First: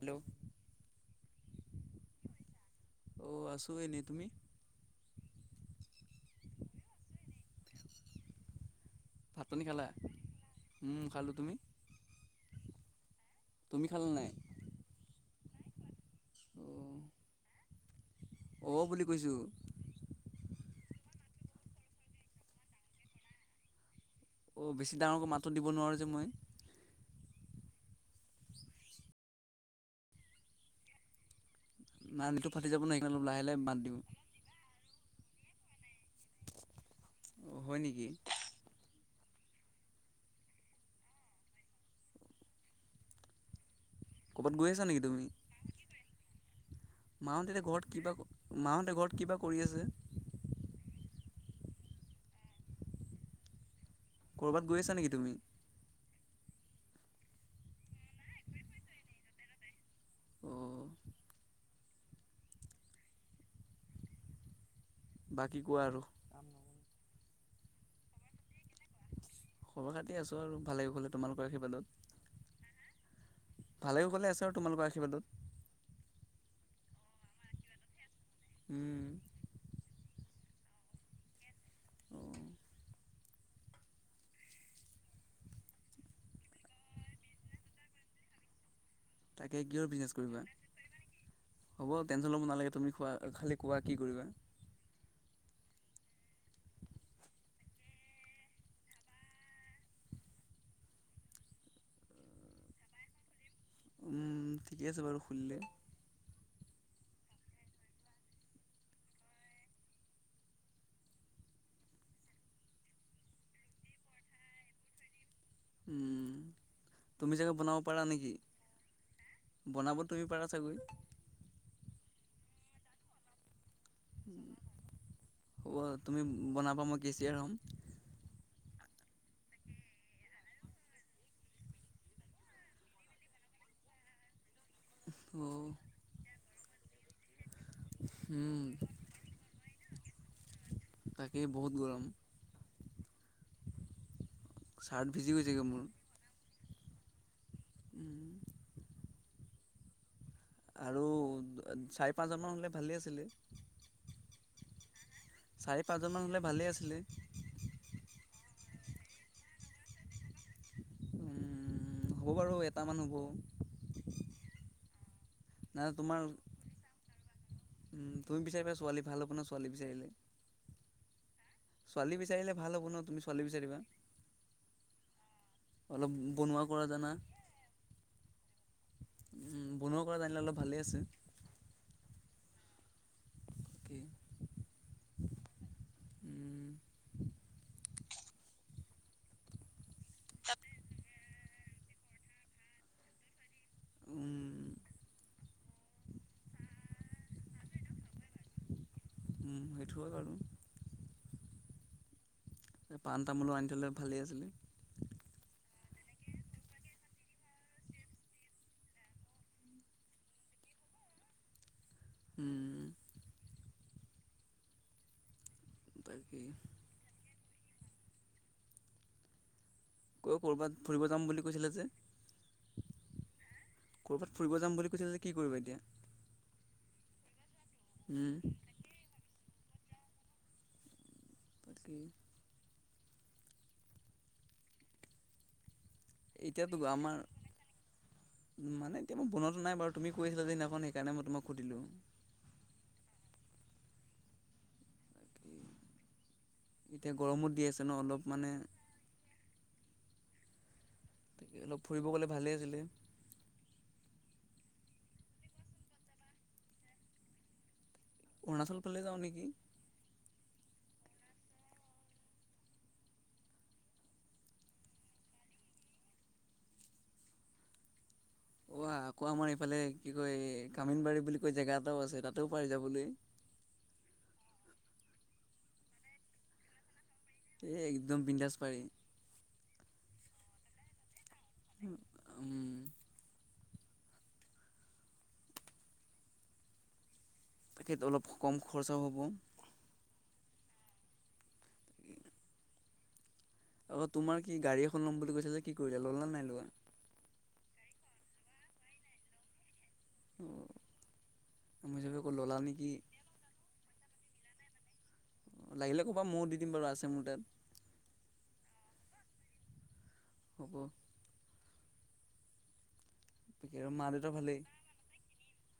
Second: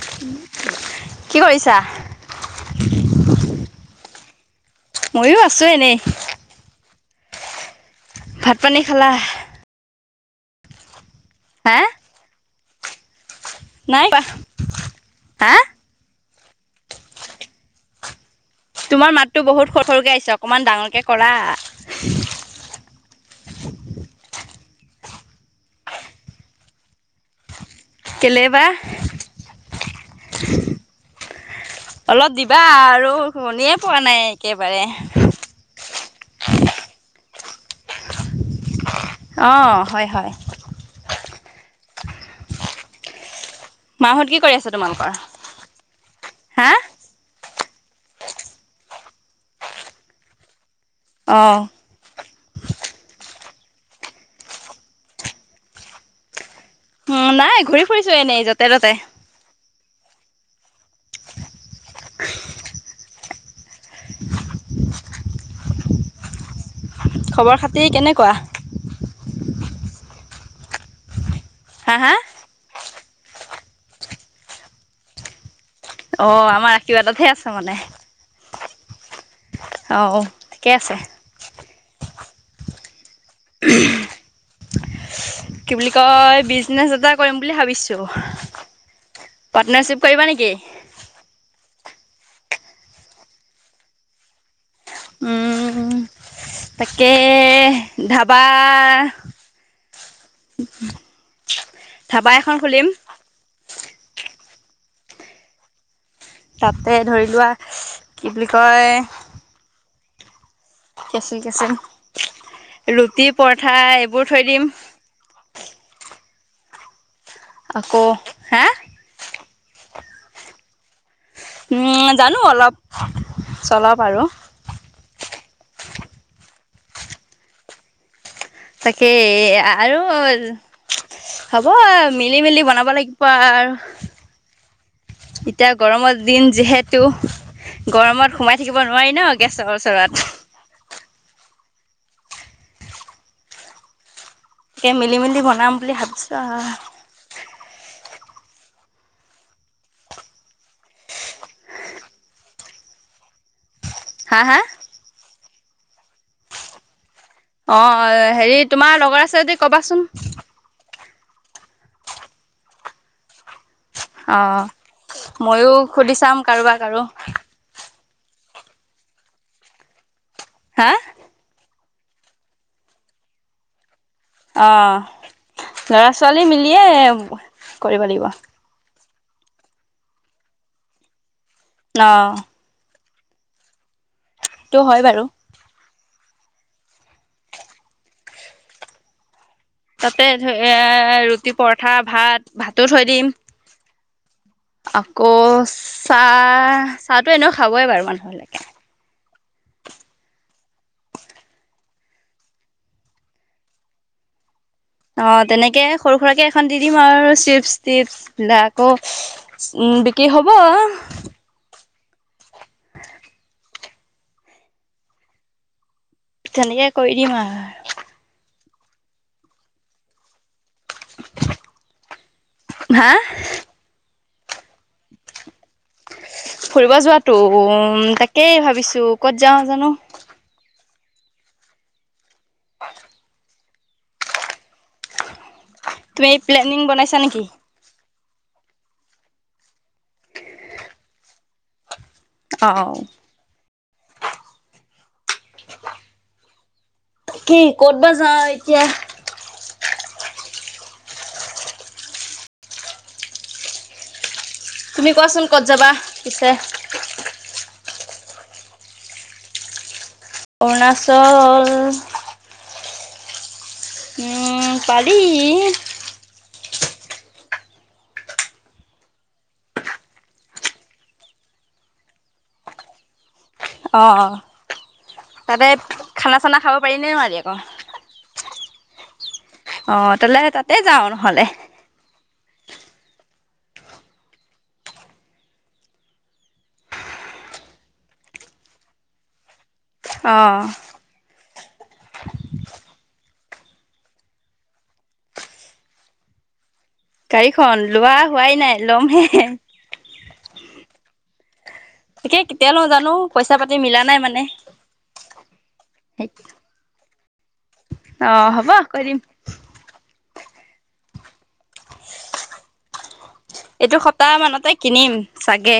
Hello কি কৰিছা? অ' হমমমমম', আছোঁ এনেই তুমি? ময়ো আছোঁ এনেই ভাত পানী খালা? ভাত পানী খালা? উম', খালো হা', তুমি নাই খালা খোৱা। হাঁ',? অঁ', বুলি তোমাৰ কৈছোঁ মাতটো বহুত সৰু সৰুকে আহিছে অকনমান ডাঙৰ ডাঙৰকে কৰা অ', বেছি ডাঙৰকৈ মাতটো দিব নোৱাৰোঁ যে মই কেলে বা? অলপ নানীটো দিবা ফাটি যাব ন আৰু সেইকাৰণে অলপ লাহে লাহে শনিয়ে মাত পোৱা দিওঁ নাই একেবাৰে বাৰে হয় নেকি? অ হয় হয় মাহঁত কি ক'ৰবাত কৰি গৈ আছ আছা নেকি তোমালোকৰ? তুমি হা? মাহঁতেতে ঘৰত কিবা মাহঁতে ঘৰত কিবা কৰি আছে? অহ। কৰ'বাত গৈ আছা নেকি তুমি? উম নাই ঘূৰি ফুৰিছো এনেই যতে ততে। অঁ বাকী কোৱা আৰু? খবৰ খাতিৰ কেনেকুৱা? খবৰ খাতি আছো আৰু ভালে কোশলে। তোমালোক? হা হা? আশীৰ্বাদত। ভালে কোশলে আছে আৰু তোমালোকৰ আশীৰ্বাদত। অ আমাৰ আশীৰ্বাদতহে আছে মানে। উম অঁ ঠিকে আছে। [inaudible] কি বুলি কয় বিজনেছ এটা কৰিম বুলি ভাবিছো। তাকে কিহৰ পাৰ্টনাৰশ্বিপ বিজনেছ কৰিবা নেকি? হ'ব টেনশ্যন ল'ব নালাগে তুমি খোৱা খালি কোৱা কি কৰিবা। উম, তাকে ধাবা ধাবা এখন খুলিম। উম ঠিকে আছে বাৰু খুলিলে। তাতে ধৰি লোৱা কি বুলি কয়, কেচিন কেচিন ৰুটি, পৰঠা এইবোৰ থৈ দিম উম তুমি ছাগে বনাব আকৌ পাৰা নেকি? হা বনাব তুমি পাৰা চাগৈ। উম জানো অলপ। চলাওবাৰু হ'ব তুমি বনাবা মই কেচিয়াৰ হ'ম। তাকে আৰু হ'ব আও মিলি মেলি বনাব লাগিব আও। ত' এতিয়া গৰমৰ দিন যিহেতু গৰমত সোমাই থাকিব নোৱাৰি ন গেছৰ ওচৰত। তাকে বহুত গৰম তাকে চাৰ্ট মিলি ভিজি মেলি গৈছেগৈ বনাম মোৰ বুলি ভাবিছো আও। আৰু চাৰি পাঁচজনমান হ'লে ভালেই আছিলে। হা হা? চাৰি পাঁচজন মান হ'লে ভালেই আছিলে। অ হেৰি তোমাৰ লগৰ আছে যদি কবাচোন। উম হ'ব বাৰু এটামান হ'ব। অ মইয়ো নাই সুধি চাম কাৰোবাক আৰু। উম তুমি বিচাৰিবা ছোৱালী, ভাল হ'ব ন ছোৱালী বিচাৰিলে। হা ছোৱালী বিচাৰিলে ভাল হ'ব ন তুমি ছোৱালী বিচাৰিবা। অ অলপ ল'ৰা ছোৱালী বনোৱা কৰা মিলিয়ে জানা কৰিব লাগিব। উ বনোৱা কৰা জানিলে অলপ ভালেই আছিলে। অ। কি টো হয় বাৰু। উম [inaudible] তাতে ধ এ--আৰু ৰুটি পৰঠা ভাত ভাতো থৈ দিম। উম। আকৌ চাহ চাহটো এনেও খাবৈ বাৰু মানুহলৈকে। উম সেইটো হয় বাৰু। পাণ তামোলো আনি থ'লে ভালেই আছিল। অ তেনেকে সৰু সুৰাকে এখন দি দিম আৰু চিপচ টিপছ বিলাকো উ বিক্ৰী হ'ব। উম। [inaudible] তাকেই তেনেকে কৰি দিম আও। [unintelligible] গৈ কৰবাত ফুৰিব যাম বুলি কৈছিলা যে? হা [unintelligible] ফুৰিব যাম বুলি কৈছে যে কি কৰিবা এতিয়া? ফুৰিব যোৱাটো উম তাকেই ভাবিছো ক'ত যাওঁ জানো [unintelligible] পা তুমি এই এতিয়াতো প্লেনিং আমাৰ বনাইছা নেকি? মানে এতিয়া মই বনোৱাতো নাই বাৰু। তুমি কৈ আছিলা যেদিনাখন সেইকাৰণে মই তোমাক সুধিলো। অহ। এতিয়া গৰমো কি দি আছে ন ক'ত বা অলপ যাওঁ মানে এতিয়া অলপ ফুৰিব গ'লে ভালেই আছিলে। তুমি কোৱাচোন ক'ত যাবা পিছে অৰুণাচল ফালেই যাওঁ নেকি? অৰুণাচল উম পাৰি। অ আকৌ আমাৰ এইফালে কি কয় কামিনবাৰী বুলি কৈ জেগা এটাও আছে তাতেও পাৰি যাবলৈ। অ অ তাতে খানা চানা খাব পাৰি নে নোৱাৰি আকৌ এই একদম বিন্দাস পাৰি। অ তেনেহলে তাতে যাওঁ নহলে। উম তেখেত অলপ কম খৰচাও হ'ব। অঁ আকৌ তোমাৰ কি গাড়ী এখন ল'ম বুলি কৈছিলা যে কি কৰিলা ল'লা নে নাই। গাড়ীখন লোৱা হোৱাই নাই লমহে। অ মই ভাবিছোঁ আকৌ তাকে ল'লা কেতিয়া লও নেকি জানো পইচা পাতি মিলা নাই মানে। লাগিলে ক'বা ময়ো দিম দিম বাৰু আছে মোৰ তাত। অ হ'ব কৰি দিম। হ'ব। তাকে আৰু এইটো মা দেউতা সপ্তাহ ভালেই মানতে কিনিম। চাগে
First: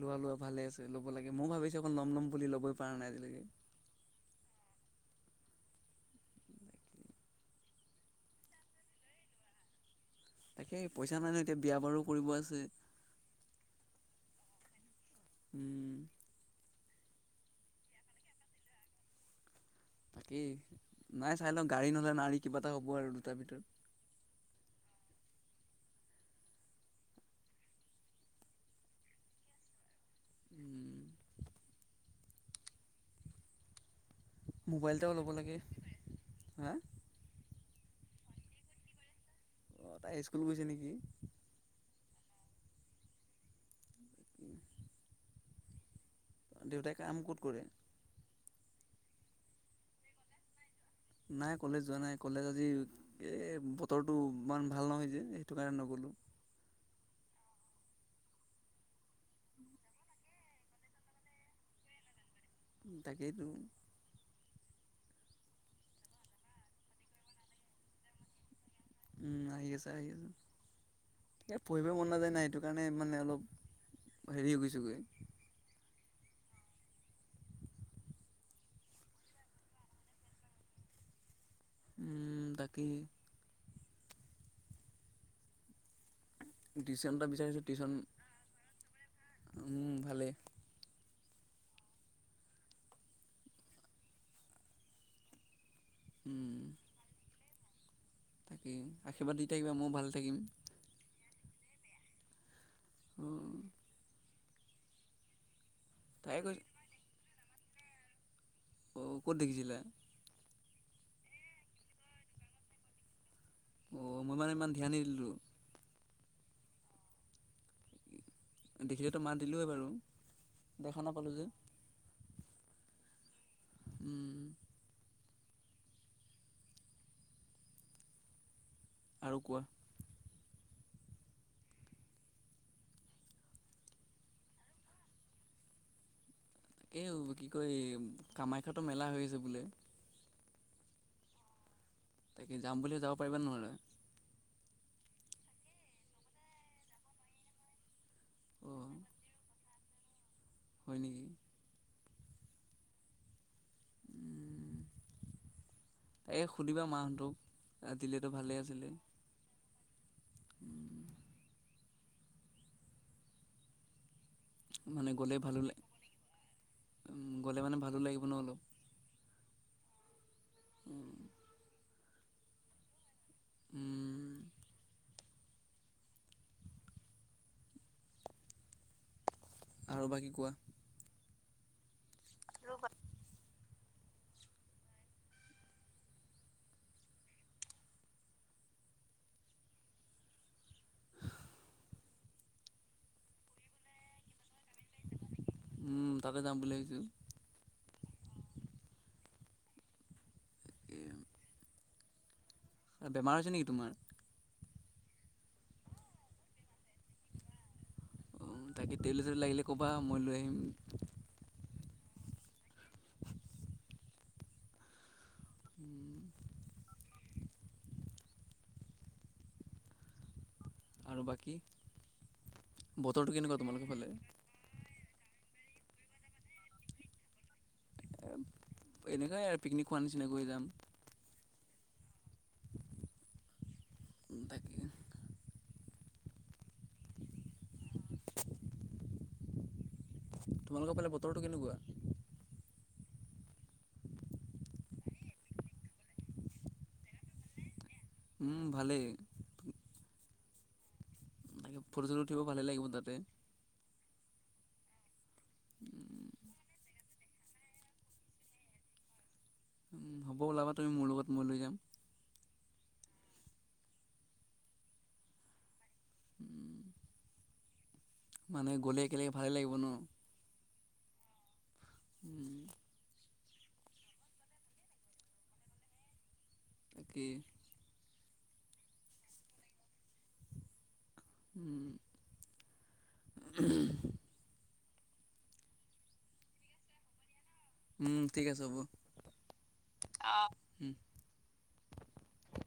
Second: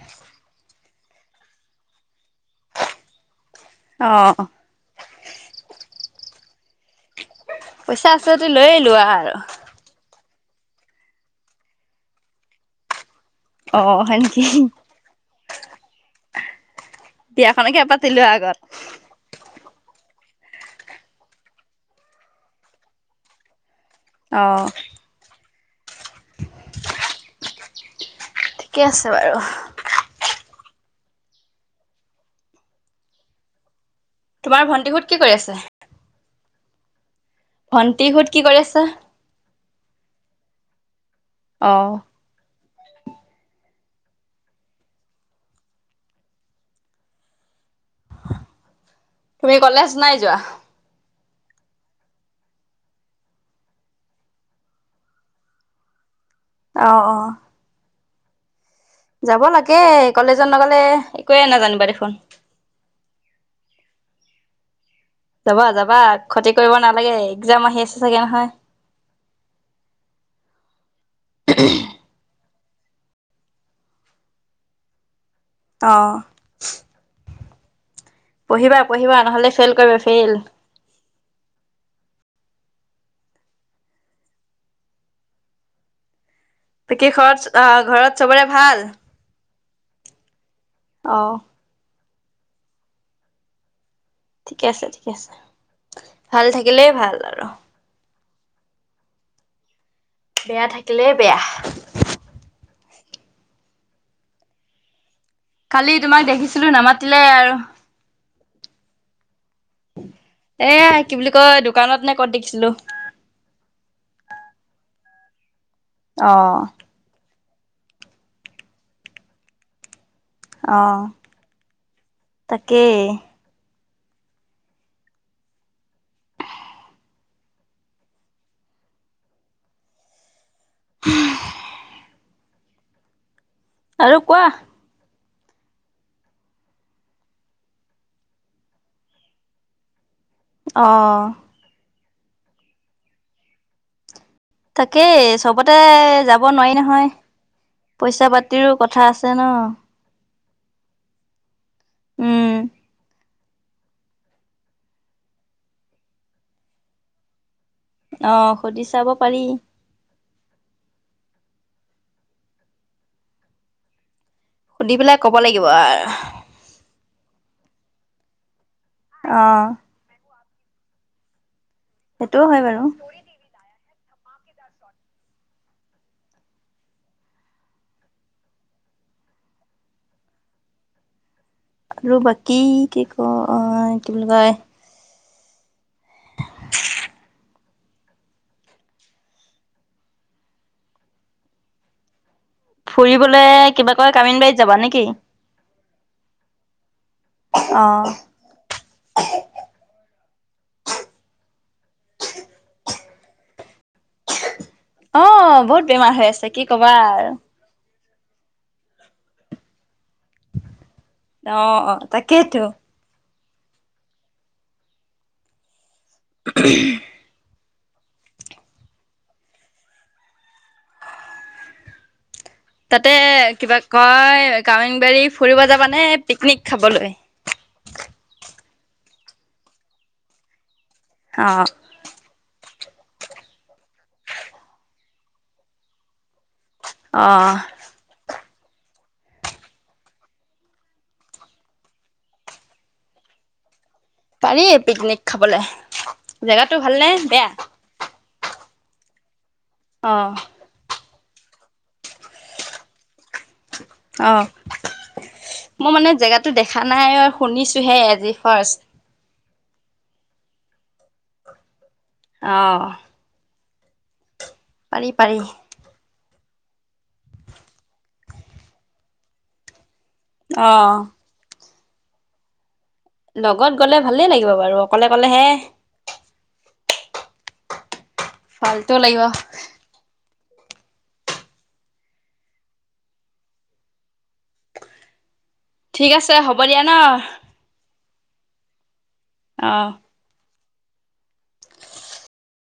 লোৱা লোৱা ভালে আছে ল'ব লাগে ময়ও ভাবিছো এখন লম ল'ম বুলি লবই পৰা নাই আজিলৈকে অ পইচা আছে যদি লৈয়ে লোৱা আৰু। তাকে পইচা নাই ন এতিয়া বিয়া বাৰু কৰিব আছে। অ হয় নিকি। উম বিয়াখনকে পাতিলোৱা আগত। তাকেই নাই চাই লওঁ গাড়ী নহলে নাড়ী কিবা এটা হ'ব আৰু দুটাৰ ভিতৰত। অহ ঠিকে আছে বাৰু উম, তোমাৰ মোবাইল ভণ্টিহত এটাও কি ল'ব কৰি লাগে আছে। হা ভণ্টিহত কি কৰি আছে। অ তাই স্কুল গৈছে নেকি? অহ দেউতাই কাম কত কৰে? তুমি কলেজ নাই যোৱা? নাই কলেজ যোৱা নাই কলেজ আজি এই বতৰটো ইমান ভাল নহয় যে সেইটো কাৰণে নগ'লোঁ। অ অ যাব লাগে কলেজত নগলে একোৱে নাজানিবা দেখোন। তাকে টো যাবা যাবা খটি কৰিব নালাগে একজাম আহি আছে চাগে নহয়। উম আহি আছে আহি আছে। এ পঢ়িব মন নযায় নাই এইটো। সেই কাৰণে মানে অলপ হেৰি হৈ গৈছেগৈ অ' পঢ়িবা পঢ়িবা নহ'লে ফেইল কৰিবা ফেইল। উম তাকেহে। ত কি টিউশ্যন এটা ঘৰত বিচাৰিছোঁ আহ টিউশ্যন ঘৰত চবৰে ভাল? উম ভালে। অ। ঠিকে আছে ঠিকে আছে। ভাল উম। থাকিলে ভাল আৰু। তাকেই আশীৰ্বাদ দি থাকিবা মোৰ ভাল বেয়া থাকিলেই বেয়া। উম। কালি তোমাক তাই কৈছে দেখিছিলো নামাতিলাই আৰু। [inaudible] অ। ক'ত দেখিছিলা? এ কি বুলি কয় দোকানত নে কত দেখিছিলো। অ মই মানে ইমান ধ্যান নিদিলো। অ। দেখিলেতো মাত দিলোৱে বাৰু। দেখা না পালোঁ যে। তাকে। উম। আৰু কোৱা। [unintelligible] আৰু কোৱা। এই কি কয় কামাখ্যাতো মেলা হৈ আছে বোলে। অহ। তাকে যাম বুলিয়ে যাব পাৰিবা নে নোৱৰা? তাকেই চবতে যাব নোৱাৰি নহয়। পইচা পাতিৰো অঁ কথা আছে ন। হয় নেকি? উম এই সুধিবা মা হতক। অ সুধি চাব পাৰি। সুধি মানে পেলাই ক'ব গ'লে ভালো লাগিব লাগে, আৰু। অ গ'লে মানে ভাল ভালো লাগিব ন অলপ। অ। উ সেইটোও হয় বাৰু। উম। আৰু বাকি কোৱা। আৰু বাকি কি কওঁ উম। কি বুলি কয় [inaudible] ফুৰিবলৈ কিবা কৈ কামিনী বা যাবা নেকি? উম, তাতে যাম বুলি ভাবিছোঁ অহ। একে। বেমাৰ হৈছে নেকি তোমাৰ? অহ, বহুত বেমাৰ হৈ আছে কি কবা আৰু। উম, তাকে টেবলেট -চেবলট লাগিলে ক'বা। মই লৈ আহিম গৈ। অ অ তাকেইতো। উম [unintelligible] আৰু বাকী? তাতে বতৰটো কেনেকুৱা কিবা তোমালোকৰ ফালে কয় কামি বাৰী ফুৰিব যাবানে পিকনিক খাবলৈ? এনেকাই আৰু পিকনিক খোৱাৰ নিচিনাকৈ যাম। অহ তাকে। অহ [inaudible] তোমালোকৰ ফালে বতৰটো কেনেকোৱা? পাৰি পিকনিক খাবলৈ জেগাটো ভালনে বেয়া? উম, ভালেই। অহ ফটো -চটো উঠিব ভালে লাগিব তাতে। অহ, মই মানে জেগাতো দেখা নাই আৰু শুনিছোহে আজি ফাষ্ট। উম, হ'ব ওলাবা তুমি মোৰ লগত মই লৈ যাম। অহ পাৰি - পাৰি। উম, মানে গ'লে একেলগে ভালে লাগিব ন'। অহ উম লগত গলে ভালেই লাগিব বাৰু অকলে- অকলে হে তাকে। ফাল্তু লাগিব। উম [unintelligible] ঠিক আছে হ'ব দিয়া ন' উম, ঠিক আছে হ'ব। অহ [unintelligible] হম